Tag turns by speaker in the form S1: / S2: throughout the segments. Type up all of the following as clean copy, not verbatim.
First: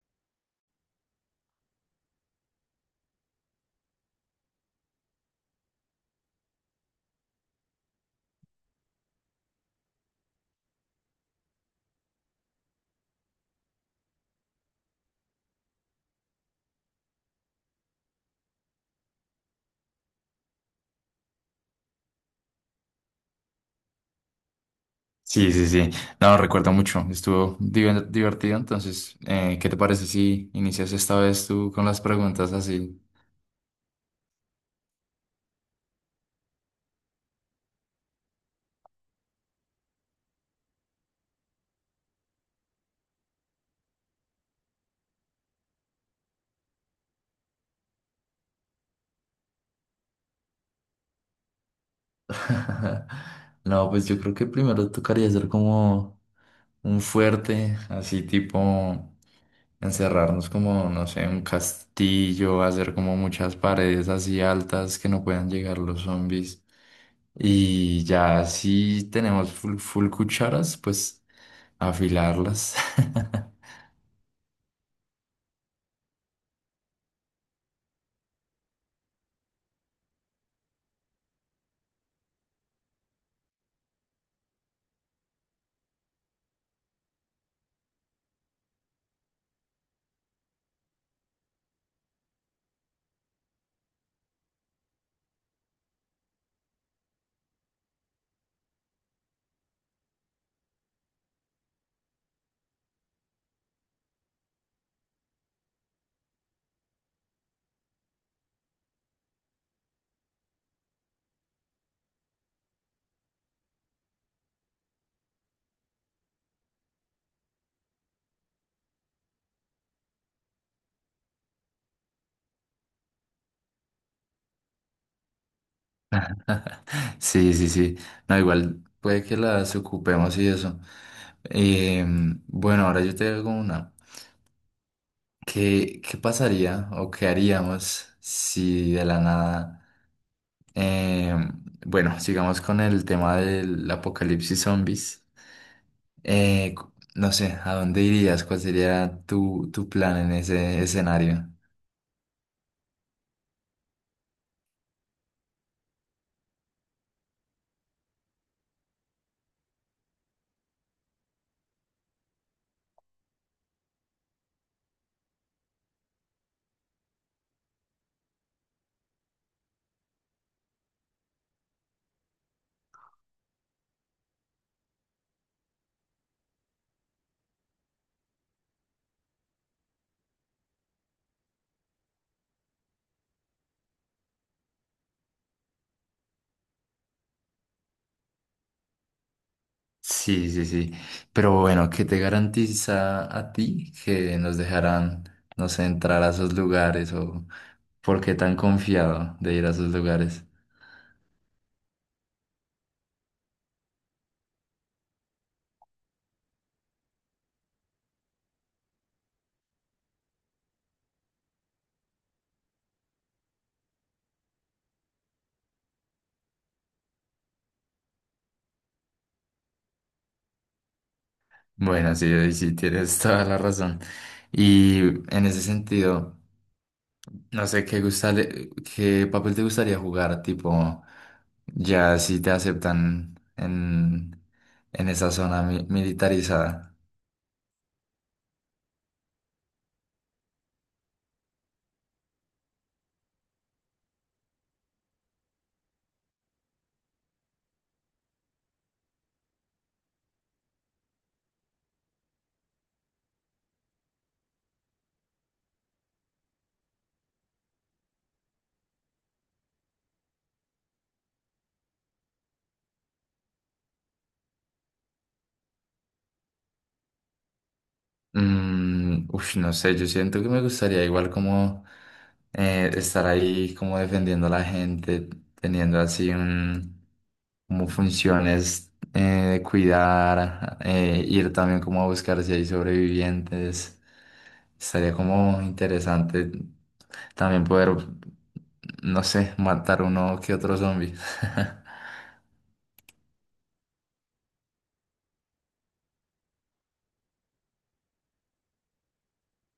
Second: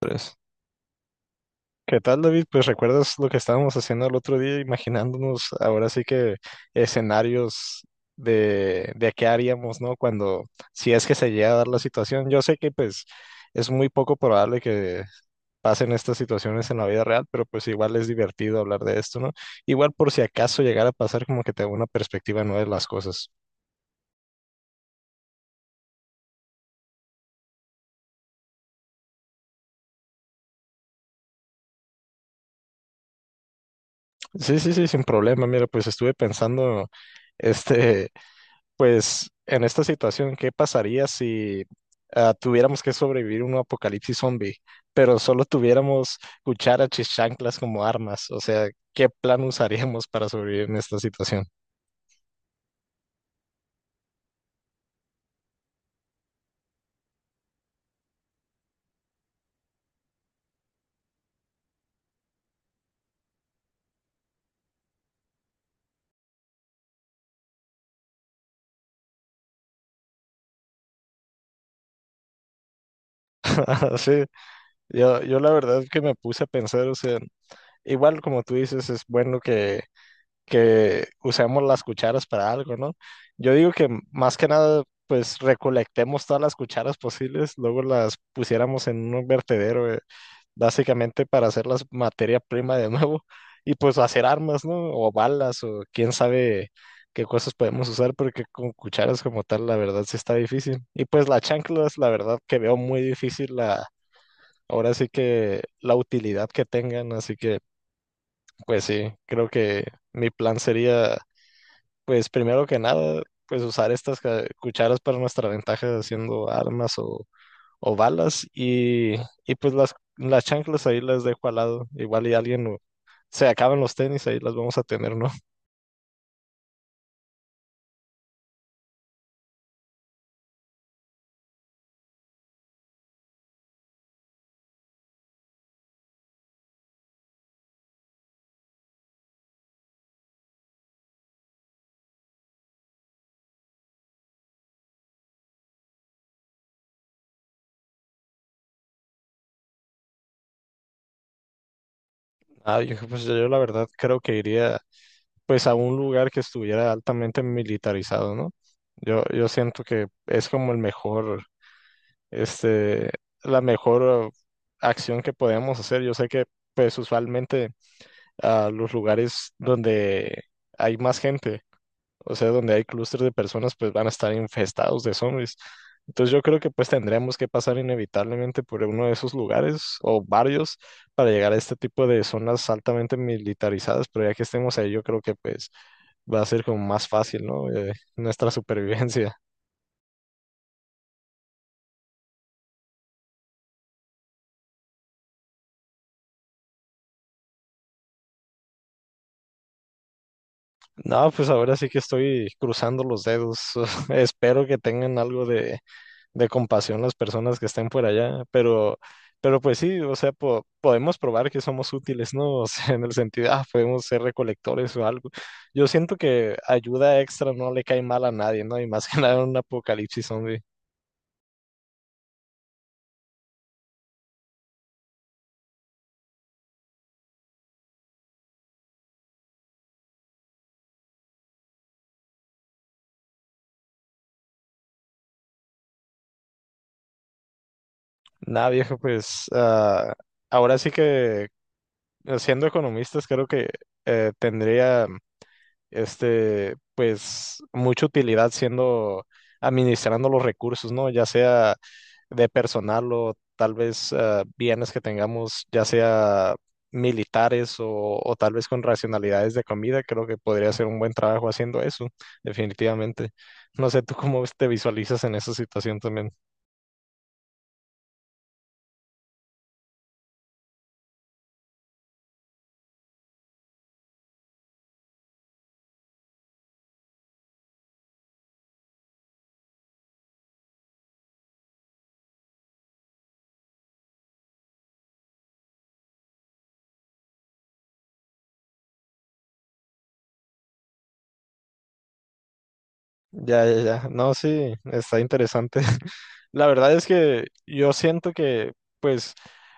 S1: Tres. ¿Qué tal, David? Pues recuerdas lo que estábamos haciendo el otro día, imaginándonos ahora sí que escenarios de qué haríamos, ¿no? Cuando, si es que se llega a dar la situación. Yo sé que pues es muy poco probable que pasen estas situaciones en la vida real, pero pues igual es divertido hablar de esto, ¿no? Igual por si acaso llegara a pasar como que te da una perspectiva nueva de las cosas.
S2: Sí, sí, sí. No, recuerdo mucho. Estuvo divertido. Entonces, ¿qué te parece si inicias esta vez tú con las preguntas así?
S1: Sí, sí, sí, sin problema. Mira, pues estuve pensando, este... pues en esta situación, ¿qué pasaría si tuviéramos que sobrevivir un apocalipsis zombie, pero solo tuviéramos cucharas y chanclas como armas? O sea, ¿qué plan usaríamos para sobrevivir en esta situación?
S2: No, pues yo creo que primero tocaría hacer como un fuerte, así tipo encerrarnos como, no sé, un castillo, hacer como muchas paredes así altas que no puedan llegar los zombies. Y ya si tenemos full, full cucharas, pues afilarlas.
S1: Sí, yo la verdad es que me puse a pensar, o sea, igual como tú dices, es bueno que usemos las cucharas para algo, ¿no? Yo digo que más que nada, pues recolectemos todas las cucharas posibles, luego las pusiéramos en un vertedero, básicamente para hacerlas materia prima de nuevo y pues hacer armas, ¿no? O balas o quién sabe qué cosas podemos usar, porque con cucharas como tal, la verdad sí está difícil. Y pues las chanclas, la verdad que veo muy difícil la... Ahora sí que la utilidad que tengan, así que pues sí, creo que mi plan sería pues primero que nada, pues usar estas cucharas para nuestra ventaja haciendo armas o balas y pues las chanclas ahí las dejo al lado. Igual y se acaban los tenis, ahí las vamos a tener, ¿no?
S2: Sí, sí, sí. No, igual puede que las ocupemos y eso. Bueno, ahora yo te hago una. ¿Qué pasaría o qué haríamos si de la nada... bueno, sigamos con el tema del apocalipsis zombies. No sé, ¿a dónde irías? ¿Cuál sería tu plan en ese escenario?
S1: Yo, pues yo la verdad creo que iría pues a un lugar que estuviera altamente militarizado, ¿no? Yo siento que es como el mejor, este, la mejor acción que podemos hacer. Yo sé que pues usualmente a los lugares donde hay más gente, o sea, donde hay clústeres de personas, pues van a estar infestados de zombies. Entonces yo creo que pues tendremos que pasar inevitablemente por uno de esos lugares o varios para llegar a este tipo de zonas altamente militarizadas, pero ya que estemos ahí, yo creo que pues va a ser como más fácil, ¿no? Nuestra supervivencia.
S2: Sí, sí, sí. Pero bueno, ¿qué te garantiza a ti que nos dejarán, no sé, entrar a esos lugares o por qué tan confiado de ir a esos lugares?
S1: No, pues ahora sí que estoy cruzando los dedos. Espero que tengan algo de compasión las personas que estén por allá, pero pues sí, o sea, podemos probar que somos útiles, ¿no? O sea, en el sentido, podemos ser recolectores o algo. Yo siento que ayuda extra no le cae mal a nadie, ¿no? Y más que nada en un apocalipsis zombie.
S2: Bueno, sí, ahí sí, tienes toda la razón. Y en ese sentido, no sé qué papel te gustaría jugar, tipo, ya si te aceptan en esa zona militarizada.
S1: Nada, viejo, pues ahora sí siendo economistas, creo que tendría... pues mucha utilidad siendo administrando los recursos, ¿no? Ya sea de personal o tal vez bienes que tengamos, ya sea militares o tal vez con racionalidades de comida, creo que podría ser un buen trabajo haciendo eso, definitivamente. No sé, ¿tú cómo te visualizas en esa situación también?
S2: Mm, uf, no sé, yo siento que me gustaría igual como estar ahí como defendiendo a la gente, teniendo así como funciones de cuidar, ir también como a buscar si hay sobrevivientes. Estaría como interesante también poder, no sé, matar uno que otro zombie.
S1: Ya, ya, ya. No, sí, está interesante. La verdad es que yo siento que, pues,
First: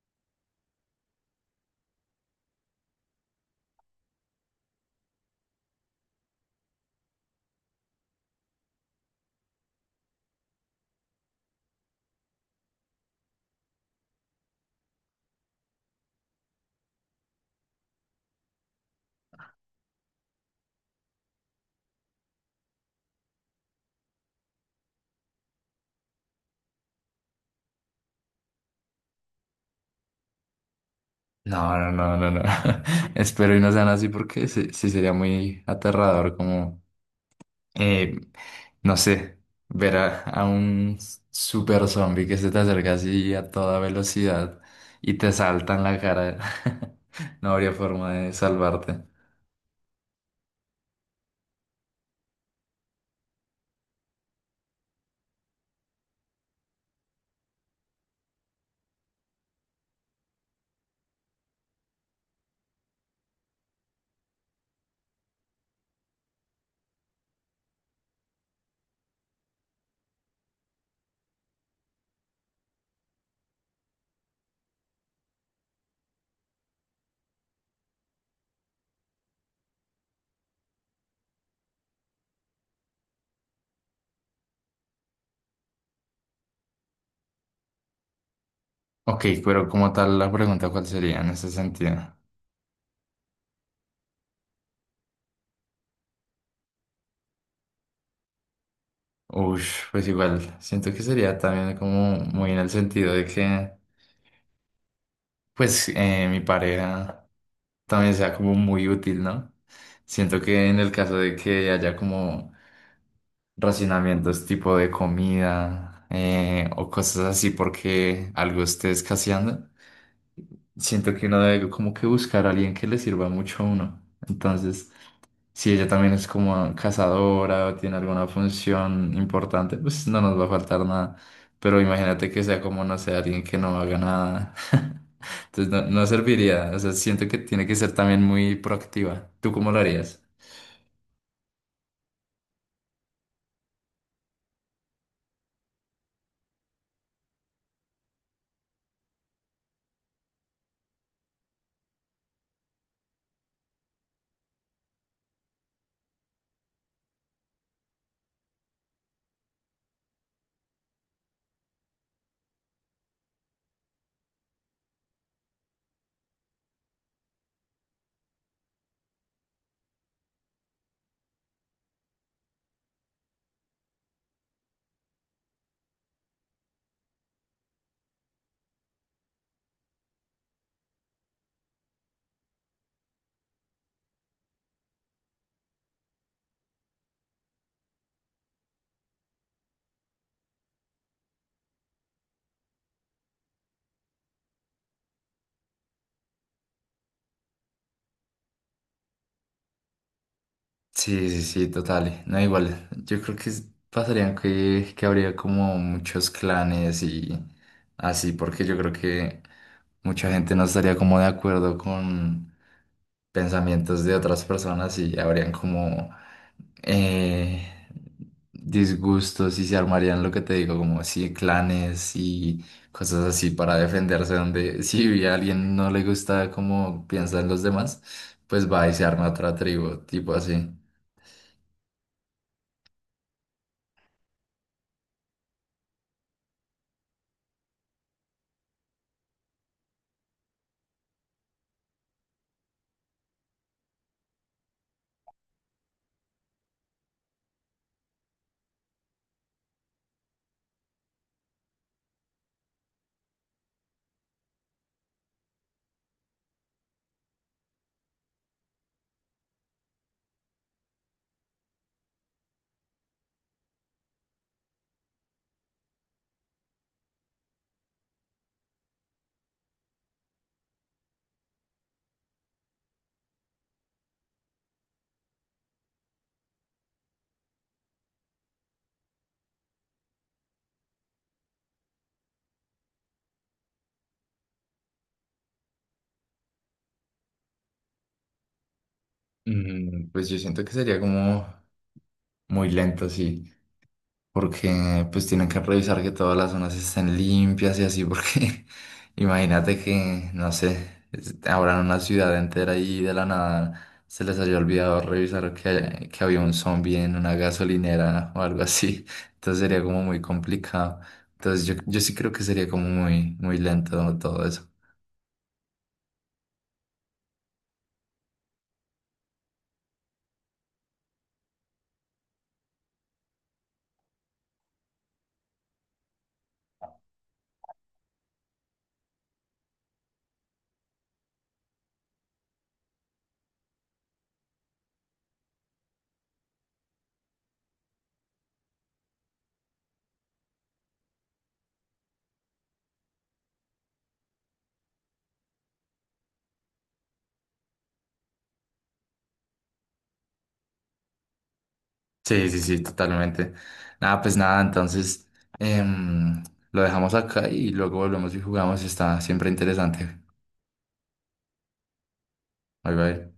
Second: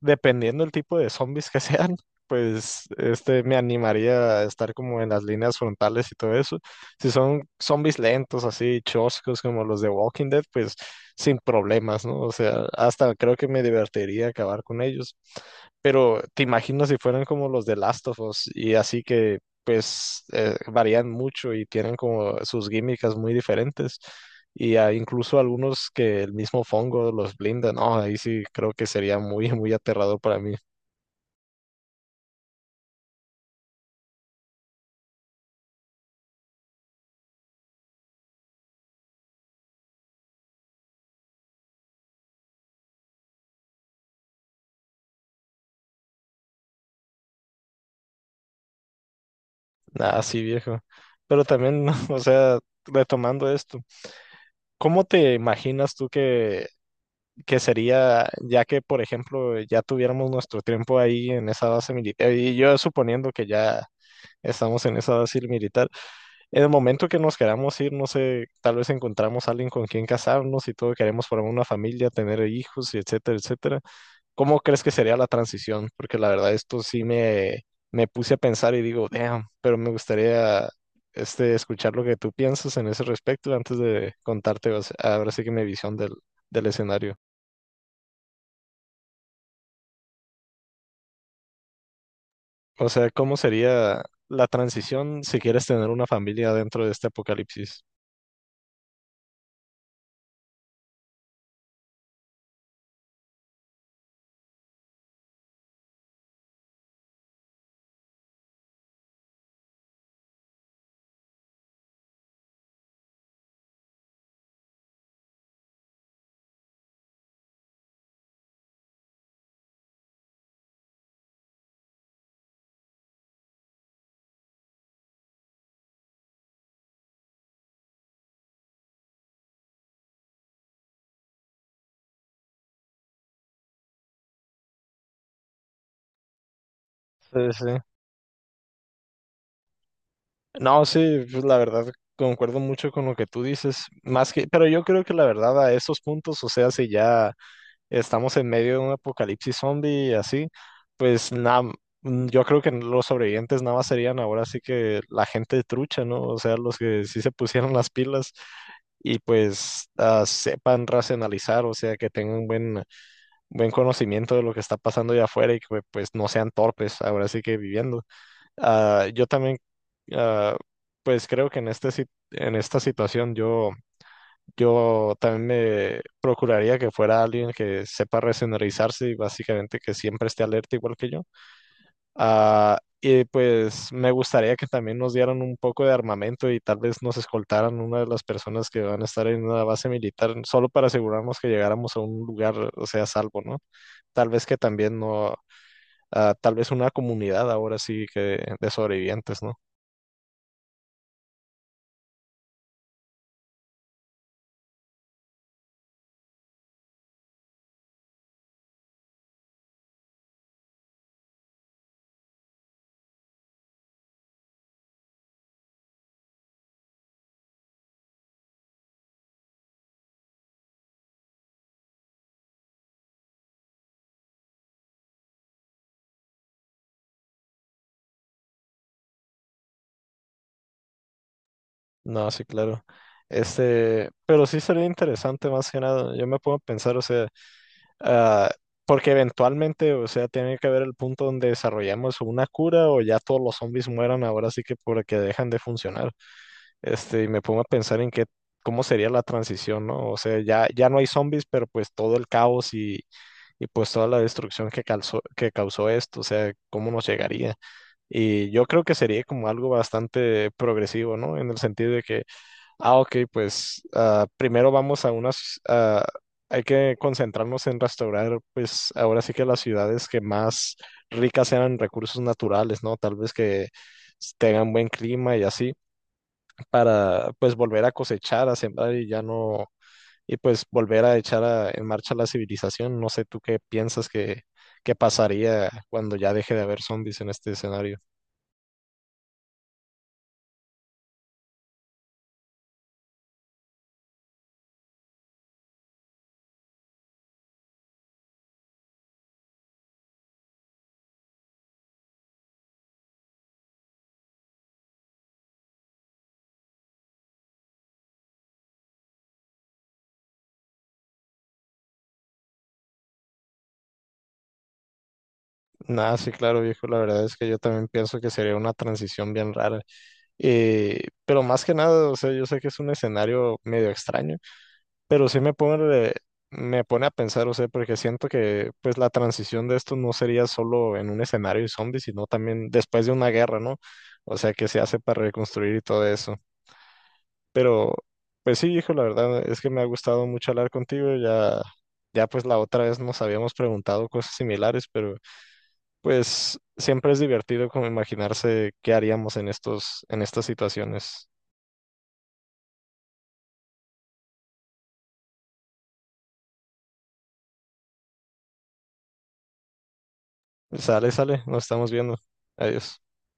S1: dependiendo del tipo de zombies que sean, pues, me animaría a estar como en las líneas frontales y todo eso. Si son zombies lentos, así, choscos, como los de Walking Dead, pues, sin problemas, ¿no? O sea, hasta creo que me divertiría acabar con ellos. Pero te imaginas si fueran como los de Last of Us y así que pues varían mucho y tienen como sus químicas muy diferentes. Y hay incluso algunos que el mismo Fongo los blinda, no, ahí sí creo que sería muy, muy aterrador para mí.
S2: No, no, no, no, no. Espero y no sean así porque sí, sí sería muy aterrador como. Eh, no sé, ver a un super zombie que se te acerca así a toda velocidad y te salta en la cara. No habría forma de salvarte.
S1: Nada, sí, viejo. Pero también, o sea, retomando esto, ¿cómo te imaginas tú que sería, ya que, por ejemplo, ya tuviéramos nuestro tiempo ahí en esa base militar, y yo suponiendo que ya estamos en esa base militar? En el momento que nos queramos ir, no sé, tal vez encontramos a alguien con quien casarnos y todo, queremos formar una familia, tener hijos y etcétera, etcétera. ¿Cómo crees que sería la transición? Porque la verdad esto sí me puse a pensar y digo, damn, pero me gustaría escuchar lo que tú piensas en ese respecto antes de contarte o sea, ahora sí que mi visión del escenario.
S2: Ok, pero como tal la pregunta, ¿cuál sería en ese sentido?
S1: O sea, ¿cómo sería la transición si quieres tener una familia dentro de este apocalipsis?
S2: Ush, pues igual, siento que sería también como muy en el sentido de que, pues, mi pareja también sea como muy útil, ¿no? Siento que en el caso de que haya como racionamientos tipo de comida o cosas así porque algo esté escaseando. Siento que uno debe como que buscar a alguien que le sirva mucho a uno. Entonces, si ella también es como cazadora o tiene alguna función importante, pues no nos va a faltar nada. Pero imagínate que sea como, no sé, alguien que no haga nada. Entonces no, no serviría. O sea, siento
S1: Sí,
S2: que
S1: sí.
S2: tiene que ser también muy proactiva. ¿Tú cómo lo harías?
S1: No, sí, pues la verdad concuerdo mucho con lo que tú dices, más que, pero yo creo que la verdad a esos puntos, o sea, si ya estamos en medio de un apocalipsis zombie y así, pues nada, yo creo que los sobrevivientes nada más serían ahora sí que la gente trucha, ¿no? O sea, los que sí se pusieron las pilas y pues sepan racionalizar, o sea, que tengan buen conocimiento de lo que está pasando allá afuera y que pues no sean torpes ahora sí que viviendo. Ah, yo también, ah, pues creo que en en esta situación yo también me procuraría que fuera alguien que sepa resenderizarse y básicamente que siempre esté alerta igual que yo. Y pues me gustaría que también nos dieran un poco de armamento y tal vez nos escoltaran una de las personas que van a estar en una base militar solo para asegurarnos que llegáramos a un lugar, o sea, a salvo, ¿no? Tal vez que también no, ah, tal vez una comunidad ahora sí que de sobrevivientes, ¿no?
S2: Sí, sí, sí, total. No, igual. Yo creo que pasaría que habría como muchos clanes y así, porque yo creo que mucha gente no estaría como de acuerdo con pensamientos de otras personas y habrían como eh, disgustos y se armarían lo que te digo, como sí, clanes y cosas así para defenderse, donde si a alguien no le gusta cómo piensan los demás, pues va y se arma otra tribu, tipo así.
S1: No, sí, claro. Pero sí sería interesante más que nada. Yo me puedo pensar, o sea, ah, porque eventualmente, o sea, tiene que haber el punto donde desarrollamos una cura o ya todos los zombies mueran ahora sí que porque dejan de funcionar. Y me pongo a pensar en qué, cómo sería la transición, ¿no? O sea, ya, ya no hay zombies, pero pues todo el caos y pues toda la destrucción que causó esto, o sea, cómo nos llegaría. Y yo creo que sería como algo bastante progresivo, ¿no? En el sentido de que ok, pues primero vamos a hay que concentrarnos en restaurar, pues ahora sí que las ciudades que más ricas sean en recursos naturales, ¿no? Tal vez que tengan buen clima y así, para pues volver a cosechar, a sembrar y ya no, y pues volver a echar en marcha la civilización. No sé tú qué piensas que pasaría cuando ya deje de haber zombies en este escenario.
S2: Mm, pues yo siento que sería como muy lento, sí, porque pues tienen que revisar que todas las zonas estén limpias y así, porque imagínate que, no sé, abran una ciudad entera y de la nada se les haya olvidado revisar que había un zombie en una gasolinera o algo así, entonces sería como muy complicado. Entonces yo sí creo que sería como muy, muy lento todo eso.
S1: Nada, sí, claro, viejo, la verdad es que yo también pienso que sería una transición bien rara. Pero más que nada, o sea, yo sé que es un escenario medio extraño, pero sí me pone a pensar, o sea, porque siento que pues la transición de esto no sería solo en un escenario de zombies, sino también después de una guerra, ¿no? O sea, que se hace para reconstruir y todo eso. Pero, pues sí, hijo, la verdad es que me ha gustado mucho hablar contigo, ya pues la otra vez nos habíamos preguntado cosas similares, pero pues siempre es divertido como imaginarse qué haríamos en en estas situaciones.
S2: Sí, sí, sí, totalmente. Nada, pues nada, entonces em, lo dejamos acá y luego volvemos y jugamos. Está siempre interesante.
S1: Sale, sale, nos estamos viendo.
S2: Bye
S1: Adiós.
S2: bye.